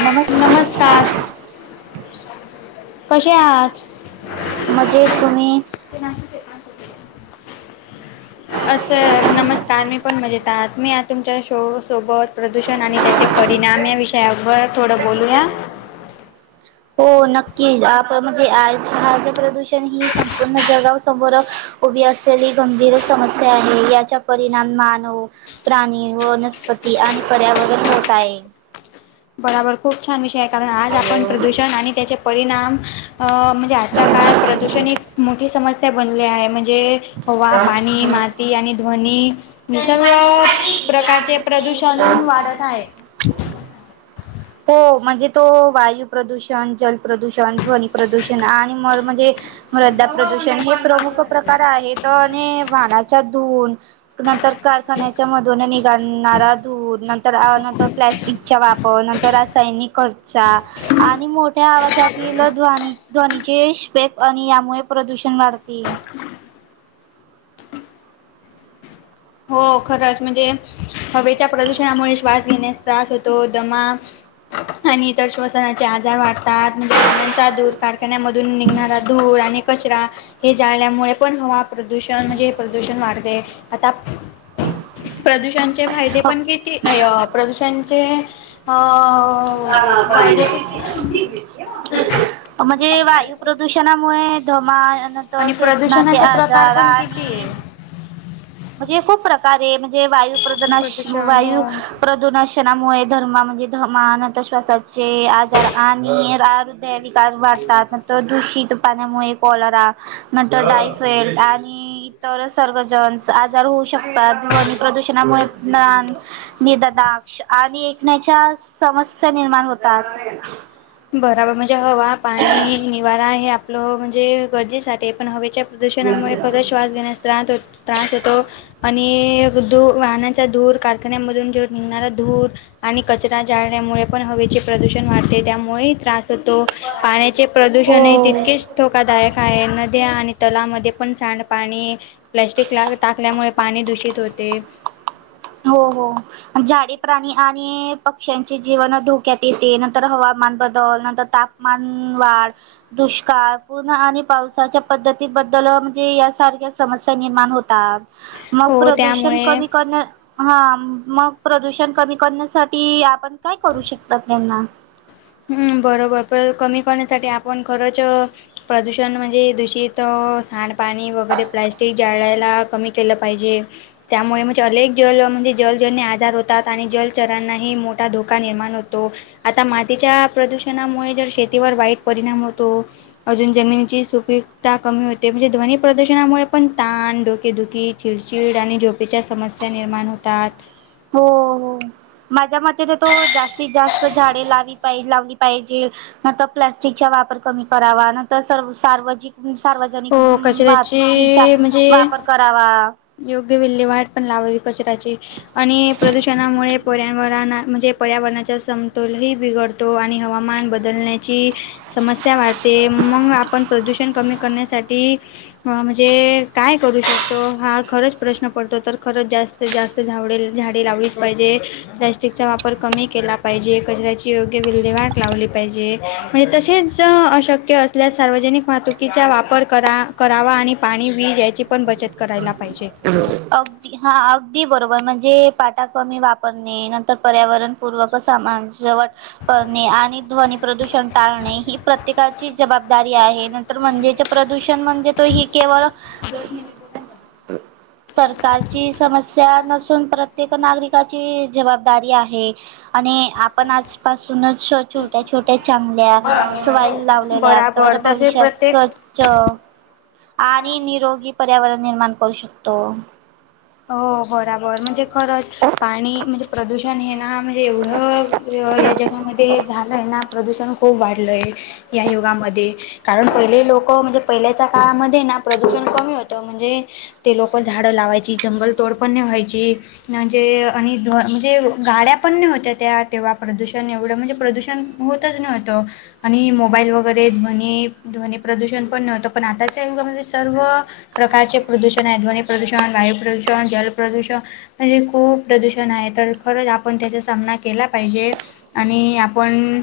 नमस् - नमस्कार कसे आहात म्हणजे तुम्ही. [unintelligible] असं नमस्कार मी पण म्हजेत आहात मी या तुमच्या शोसोबत. प्रदूषण आणि त्याचे परिणाम या विषयावर थोडं बोलूया. हो नक्कीच आपण म्हणजे आळाचे प्रदूषण ही संपूर्ण जगाव समोर. उभी असलेली गंभीर समस्या आहे याचा परिणाम मानव. प्राणी वनस्पती आणि पर्यावरण होत आहे. बराबर खूप छान विषय आहे कारण आज आपण प्रदूषण आणि त्याचे परिणाम. म्हणजे आजच्या काळात प्रदूषण एक मोठी समस्या बनले आहे म्हणजे. हवा पाणी माती आणि ध्वनी सर्व प्रकारचे प्रदूषण वाढत आहे. हो म्हणजे तो वायू प्रदूषण जलप्रदूषण ध्वनी प्रदूषण आणि म म्हणजे. मृधा प्रदूषण हे प्रमुख प्रकार आहेत आणि वानाचा धुून. नंतर कारखान्याच्या मधून निघालणारा धूर नंतर नंतर प्लॅस्टिकचा वापर. त रासायनिक खर्चा. आणि मोठ्या आवाजातीलील ध्वनी ध्वनीचे पेक आणि यामुळे प्रदूषण वाढते. हो खरंच म्हणजे हवेच्या प्रदूषणामुळे श्वास घेण्यास. त्रास होतो दमा आणि इतर श्वसनाचे आजार वाटतो. ज रानांचाधूर कारखान्यामधून निघणारा धूर आणि कचरा. हे जाळल्यामुळे पण हवा प्रदूषण म्हणजे हे प्रदूषण वाढत आहे आता. प्रदूषणचे फायदे पण किती प्रदूषणचे. अ फायदे किती म्हणजे वाय प्रदूषणामुळे दमा आणि श्वसनाचे प्रदूषणाचे प्रकार आजार पण किती आहे आणि- म्हणजे खूप प्रकारे म्हणजे वायुपदनाश प्रदूषण वायू हो प्रदुर्शनामुळे धर्म म्हणजे धर्मा अनंत श्वासाचे आजार आणि आ विकार वाढतात त दूषित पाण्यामुळे. कॉलरा नंतर टायफॉइड आणि इतरच सर्गजन. आजार होऊ शकतात वायू प्रदूषणामुळे निददाग. आणि ऐकण्याच्या समस्या निर्माण होतात. बराबर म्हणजे हवा पाणी निवारा हे आपलं म्हणजे गरजेसाठी पण हवेच्या. प्रदूषणामुळे खरच श्वास घेण्यास त्रास हो त्रास येतो. आणि धू वाहनांचा धूर कारखान्यामधून ज निघणारा धूर. आणि कचरा जाळण्यामुळे पण हवेचे प्रदूषण वाढते त्यामुळे. मुळेही त्रास होतो पाण्याचे प्रदूषणही हो. तितकेच. धोकादायक आहे नद्या आणि तलामध्ये पण सांडपाणी प्लॅस्टिकला टाकल्यामुळे. पाणी दूषित होते. हो हो. झाडे प्राणी आणि पक्ष्यांचे जीवन धोक्यात येते नंतर हवामान बदल नंतर ताप. मनवाळ. दुष्काळ पूर्ण आणि पावसाच्या पद्धतीबद्दल म्हणजे यासारख्या समस्या निर्माण होतात. मग हो प्रदूषण त्यामुळे कमी करण्यात. हा मग प्रदूषण कमी करण्यासाठी आपण काय करू शकतात त्यांना. बरोबर प कमी करण्यासाठी आपण खरंच. प्रदूषण म्हणजे दूषित सांडपाणी वगैरे प्लॅस्टिक जाळायला कमी. केलं पाहिजे. त्यामुळे म्हणजे अनेक जल म्हणजे जलजनने आजार होतात आणि जलचरांनाही मोठा धोका निर्माण होतो. आता मातीच्या प्रदूषणामुळे जर शेतीवर वाईट परिणाम होतो. अजून जमीिनीची सुपीकता कमी होते म्हणजे ध्वनी प्रदूषणामुळे पण ताण डोकेदुखी. चिडचिड आणि झोपेच्या समस्या निर्माण होतात. हो हो माझ्या मते तो जास्तीत जास्त झाडे लावी पाहिज लावली. पाहिजे नंतर प्लास्टिकचा वापर कमी करावा नंतर सर्व सार्वत्रिक सार्वजनिक हो वाहतुकीचा कचऱ्याची म्हणजे वापर करावा. योग्य विल्हेवाट पण लावावी कचऱ्याची आणि प्रदूषणामुळे पर्यावरणा म्हणजे. पर्यावरणाचा समतोलही बिघडतो आणि हवामान बदलण्याची. समस्या वाढते मग आपण प्रदूषण कमी करण्यासाठी. म्हणजे काय करू शकतो हा खरंच प्रश्न पडतो तर खरंच जास्त. तर जास्त झावडे झाडे लावलीच पाहिजे. प्लॅस्टिकचा वापर कमी केला पाहिजे कचऱ्याची योग्य विल्हेवाट लावली पाहिजे. म्हणजे तसेच अशक्य असल्या सार्वजनिक वाहतुकीचा वापर. करावा आणि पाणी वीज याची पण बचत करायला पाहिजे. अग [unintelligible] हा अगदी बरोबर म्हणजे पाटा कमी वापरणे नंतर पर्यावरणपूर्वक समाज वाट करणे आणि ध्वनी प्रदूषण टाळणे ही प्रत्येकाची जबाबदारी आहे. तर म्हणजेच प्रदूषण म्हणजे तो ही केवळ. कारची समस्या नसून प्रत्येक नागरिकाची जबाबदारी आहे. आणि आपण आजपासून. छोट्या छोट्या चांगल्या स्वाईल लावलेल्या तर बराबर तसे भविष्यात प्रत्येक च आणि निरोगी पर्यावरण निर्माण करू शकतो. हो बरोबर म्हणजे खरंच पाणी म्हणजे. प्रदूषण हे ना म्हणजे एवढं या जग. युगमध्ये झालंय ना प्रदूषण खूप वाढलंय या युगामध्ये. कारण पहिले लोक म्हणजे पहिल्याच्या काळामध्ये ना प्रदूषण कमी होतं म्हणजे. ते लोक झाडं लावायची जंगल तोड पण व्हायची. म्हणजे आणि म्हणजे गाड्या पण नाही होत्या त्या तेव्हा प्रदूषण एवढं म्हणजे प्रदूषण. होतच नव्हतो. आणि मोबाईल वगैरे ध्वनी ध्वनी प्रदूषण पण नव्हतं पण आताच्या युगामध्ये सर्व. प्रकारचे प्रदूषण आहे ध्वनी प्रदूषण वायू प्रदूषण जल प्रदूषण. म्हणजे खूप प्रदूषण आहे तर खरंच आपण त्याचा सामना केला पाहिजे. आणि आपण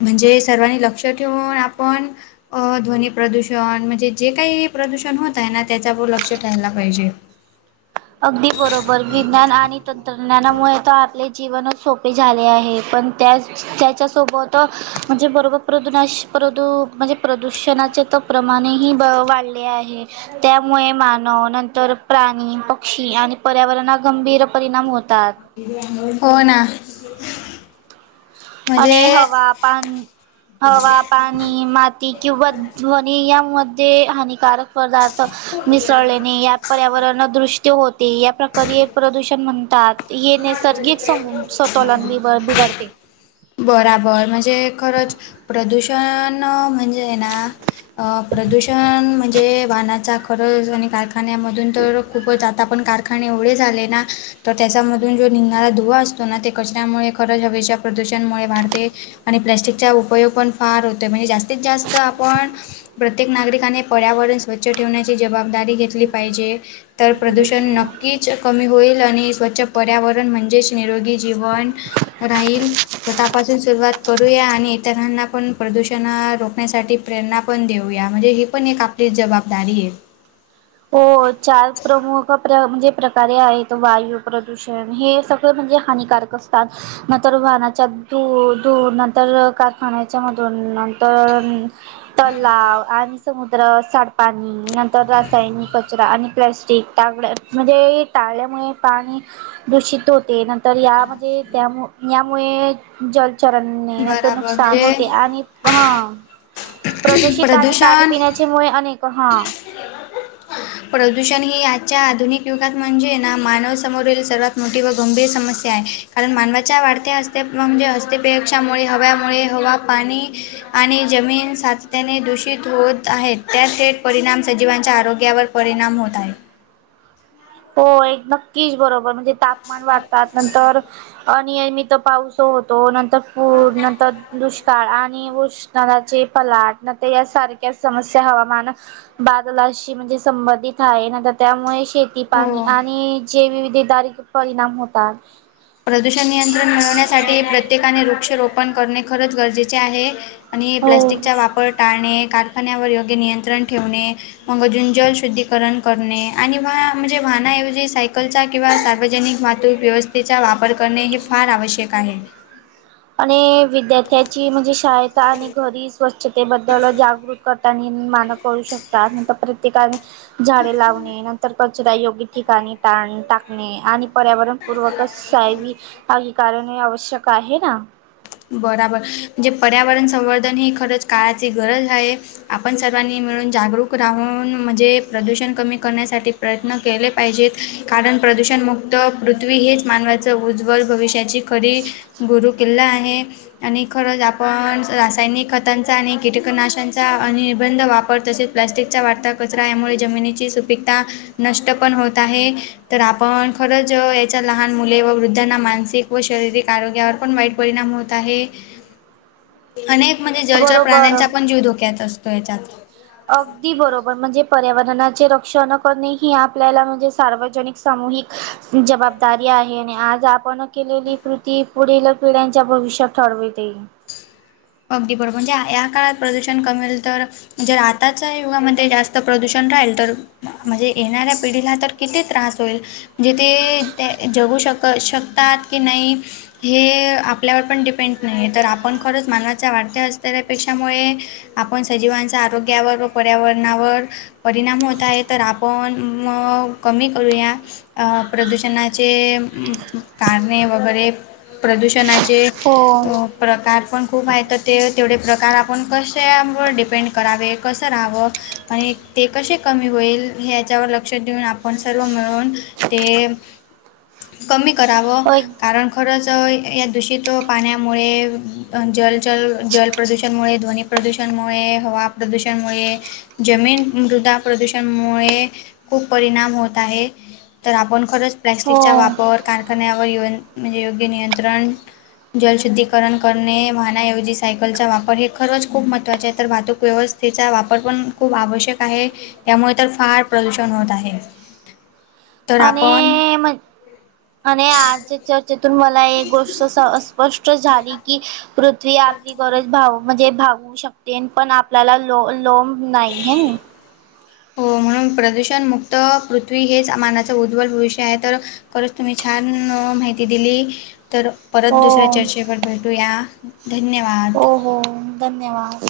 म्हणजे सर्वांनी लक्ष ठेवून आपण. ध्वनी प्रदूषण म्हणजे जे काही प्रदूषण होत आहे ना त्याच्यावर लक्ष ठेवायला पाहिजे. अगदी बरोबर विज्ञान आणि तंत्रज्ञानामुळे तर आपले. जीवनच सोपे झाले आहे पण त्याच त्याच्यासोबत म्हणजे बरोबर. प्रदूनाश प्रदू म्हणजे प्रदूषणाचे तर प्रमाणेही वाढले आहे. त्यामुळे मानव नंतर प्राणी. पर्यावरणाात गंभीर परिणाम होतात. होना. आणि हवा पाणी हव. पाणी माती किंवा ध्वनी यामध्ये हानिकारक. पदार्थ मिसळलेने या पर्यावरण दृष्ट्य होते या प्रकारे प्रदूषण होते. हे नैसर्गिक समतोल बिघडते. बरोबर म्हणजे खरंच प्रदूषण म्हणजे प्रदूषण म्हणजे वाहनाचा खरच आणि कारखान्यामधून तर खूपच आाता पण कारखाने एवढे झाले ना तर त्याच्यामधून जो निघणारा धुवा असतो ना ते कचऱ्यामुळे खरंच हवेच्या प्रदूषणमुळे वाढते आणि प्लॅस्टिकचा उपयोग पण फार होतोय म्हणजे जास्तीत जास्त आपण प्रत्येक नागरिकाने पर्यावरण स्वच्छ ठेवण्याची जबाबदारी घेतली पाजे तर प्रदूषण नक्च कमी होईल आणि स्वच पर्यावरण म्हणजे निरोगी जीवन राहील स्वतःपासून सुरुवात कर करूया आणि इतरांना पण प्रदूषण रोखण्यासाठी प्रेरणा पण देऊया म्हणजे ही पण एक आपलीच जबाबदारी दर एक हो चार प्रमुख म्हणजे प्रकारे आहेत वायू प्रदूषण पण हे सगळं म्हणजे हानिकारक असतात नंतर वाहनाच्या धूर नंतर कारखान्याच्या मधून नंतर तलाव आणि समुद्र साडपाणी नंतर रासायनिक कचरा आणि प्लॅस्टिक दगड म्हणजे टाळल्यामुळे पाणी दूषित होते नंत तर यामध्येणजे त्यामु यामुळे जलचरणने न तर बराबर नुकसान म्हणजे होते आणि हा प्रदूषित आणि पाणी प्रदूषण पिण्याच्या मु अनेक हा प्रदूषण ही आजच्या आधुनिक युगात म्हणजे ना मानवसमोरील सर्वात मोठी व गंभीर समस्या आहे कारण मानवाच्या वाढत्या हस्ते्या म्हणजे हस्तेपेक्षामुळे हव्यामुळे हवा पाणी आणि जमीनसाठी ने दूषित होत आहेत त्यात थेट परिणाम सजीवांच्या आरोग्यावर परिणाम होत आहे हो एक नक्कीच बरोबर म्हणजे तापमान वाढतात नंतर आणि मी तर पाऊस होतो नंतर पूरणंतर दुष्काळ आणि उष् त् नदाचे पलाट न ते या सारख्या समस्या हवामान बादलाशी म्हणजे संबंधित आहे ना तर त्यामुळे श पाणी हो आणि जे विविध दारी परिणाम होतात प्रदूषण नियंत्रण मिळवण्यासाठी प्रत्येकाने वृक्ष रोपण करणे खरंच गरजेचे आहे आणि हो प्लास्टिकचा वापर टाळणे कारखान्यावर योग्य नियंत्रण ठेवणे मग जुं जल शुद्धीकरण करणे आणि वा म्हणजे वाहनाऐवजी सायकलचा किंवा सार्वजनिक माध्य व्यवस्थेचा वापर करणे हे फार आवश्यक आहे आणि विद्यार्थ्याची म्हणजे शायता आणि घरी स्वच्छतेबद्दल जागृत कर मानं करू शकतात नंतर प्रत्येकाने झाडे लावणे नंतर कचरा योग्य ठिकाणी घाण टाकणे आणि पर्यावरणपूर्वकच यब कारण आवश्यक आहे ना बराबर म्हणजे पर्यावरण संवर्धन ही खरंच काळाची गरज आहे आपण सर्वांनी मिळून जागरूक राहून म्हणजे प्रदूषण कमी करण्यासाठी प्रयत्न केले पाहिजेत कारण प्रदूषणमुक्त पृथ्वी हेच मानवाचं उज्ज्वल भविष्याची खरी गुरुकिल्ला आहे आणि खरंच आपण रासायनिक खतांचा आणि कीटकनाशांचा निर्बंध वापर तसेच प्लस्टिकचा वाढता कचरा यामुळे जमिनीची सुपीिकता नष्ट पण होत आहे तर आपण खरंच याच्या लहान मुले व वृद्धांना मानसिक व शारीरिक आरोग्यावर पण वाईट परिणाम होत अनेक म्हणजे जलचर बरोबर प्राण्यांचा पण जीव धोक्यात असतो याच्यात अगदी बरोबर म्हणजे पर्यावरणाचे रक्षण करणे ह आपल्याला म्हणजे सार्वजनिक सामूहिक जबाबदारी आहे आणि आज आपण केलेली कृती पुढील पिढ्यांच्या भविष्यात ठरविते. अगदी बरोबर, म्हणजे या काळात प्रदूषण कमी केल तर म्हणजे जर आताच्या युगामध्ये जास्त प्रदूषण राहील तर म्हणजे येणाऱ्या पिढीला तर किती त्रास होईल? म्हणजे ते जगू शक- शकतात की नाही? हे आपल्यावर पण डिपेंड नाही आहे, तर आपण खरंच मानात चा वाढत्या असतेल्या पेक्षामुळे आपण सजीवांच्या आरोग्यावर व पर्यावरणावर परिणाम होत आहे, तर आपण मग कमी करूया प्रदूषणाचे कारणे वगैरे, प्रदूषणाचे हो अ प्रकार पण खूप आहेत. तर ते तेवढे प्रकार आपण कशावर, डिपेंड करावे, कसं राहावं. आणि ते कसे कमी होईल, याच्यावर लक्ष देऊन आपण सर्व मिळून ते कमी करावं, कारण खरंच या दूषित व पाण्यामुळे, जल जल, जल प्रदूषणमुळे, ध्वनी प्रदूषणमुळे, हवा प्रदूषणमुळे जमीन मृदा प्रदूषणमुळे खूप परिणाम होत आहे. तर आपण खरंच प्लॅस्टिकचा हो वापर कारखान्यावर योग म्हणजे योग्य नियंत्रण, जलशुद्धीकरण करणे, वाहने ऐवजी सायकलचा वापर हे खरंच खूप महत्वाचे आहे, तर वाहतूक व्यवस्थेचा वापर पण खूप आवश्यक आहे. त्यामुळे तर फार प्रदूषण होत आहे. तर आपण आणि म आणि आज चर्चेतून मला एक गोष्ट स्पष्ट झाली की, तरी आपली गरज भागु म्हणजे भागु शकते पण, आपल्याला लो लोब नाही आहे‌ हो म्हणून प्रदूषणमुक्त पृथ्वी हेच आ मानवाचं उज्वल भविष्य आहे तर, खरच, तुम्ही छान माहिती दिली तर, परत हो दुसऱ्या चर्चेवर भेटूया, धन्यवाद. हो हो, धन्यवाद.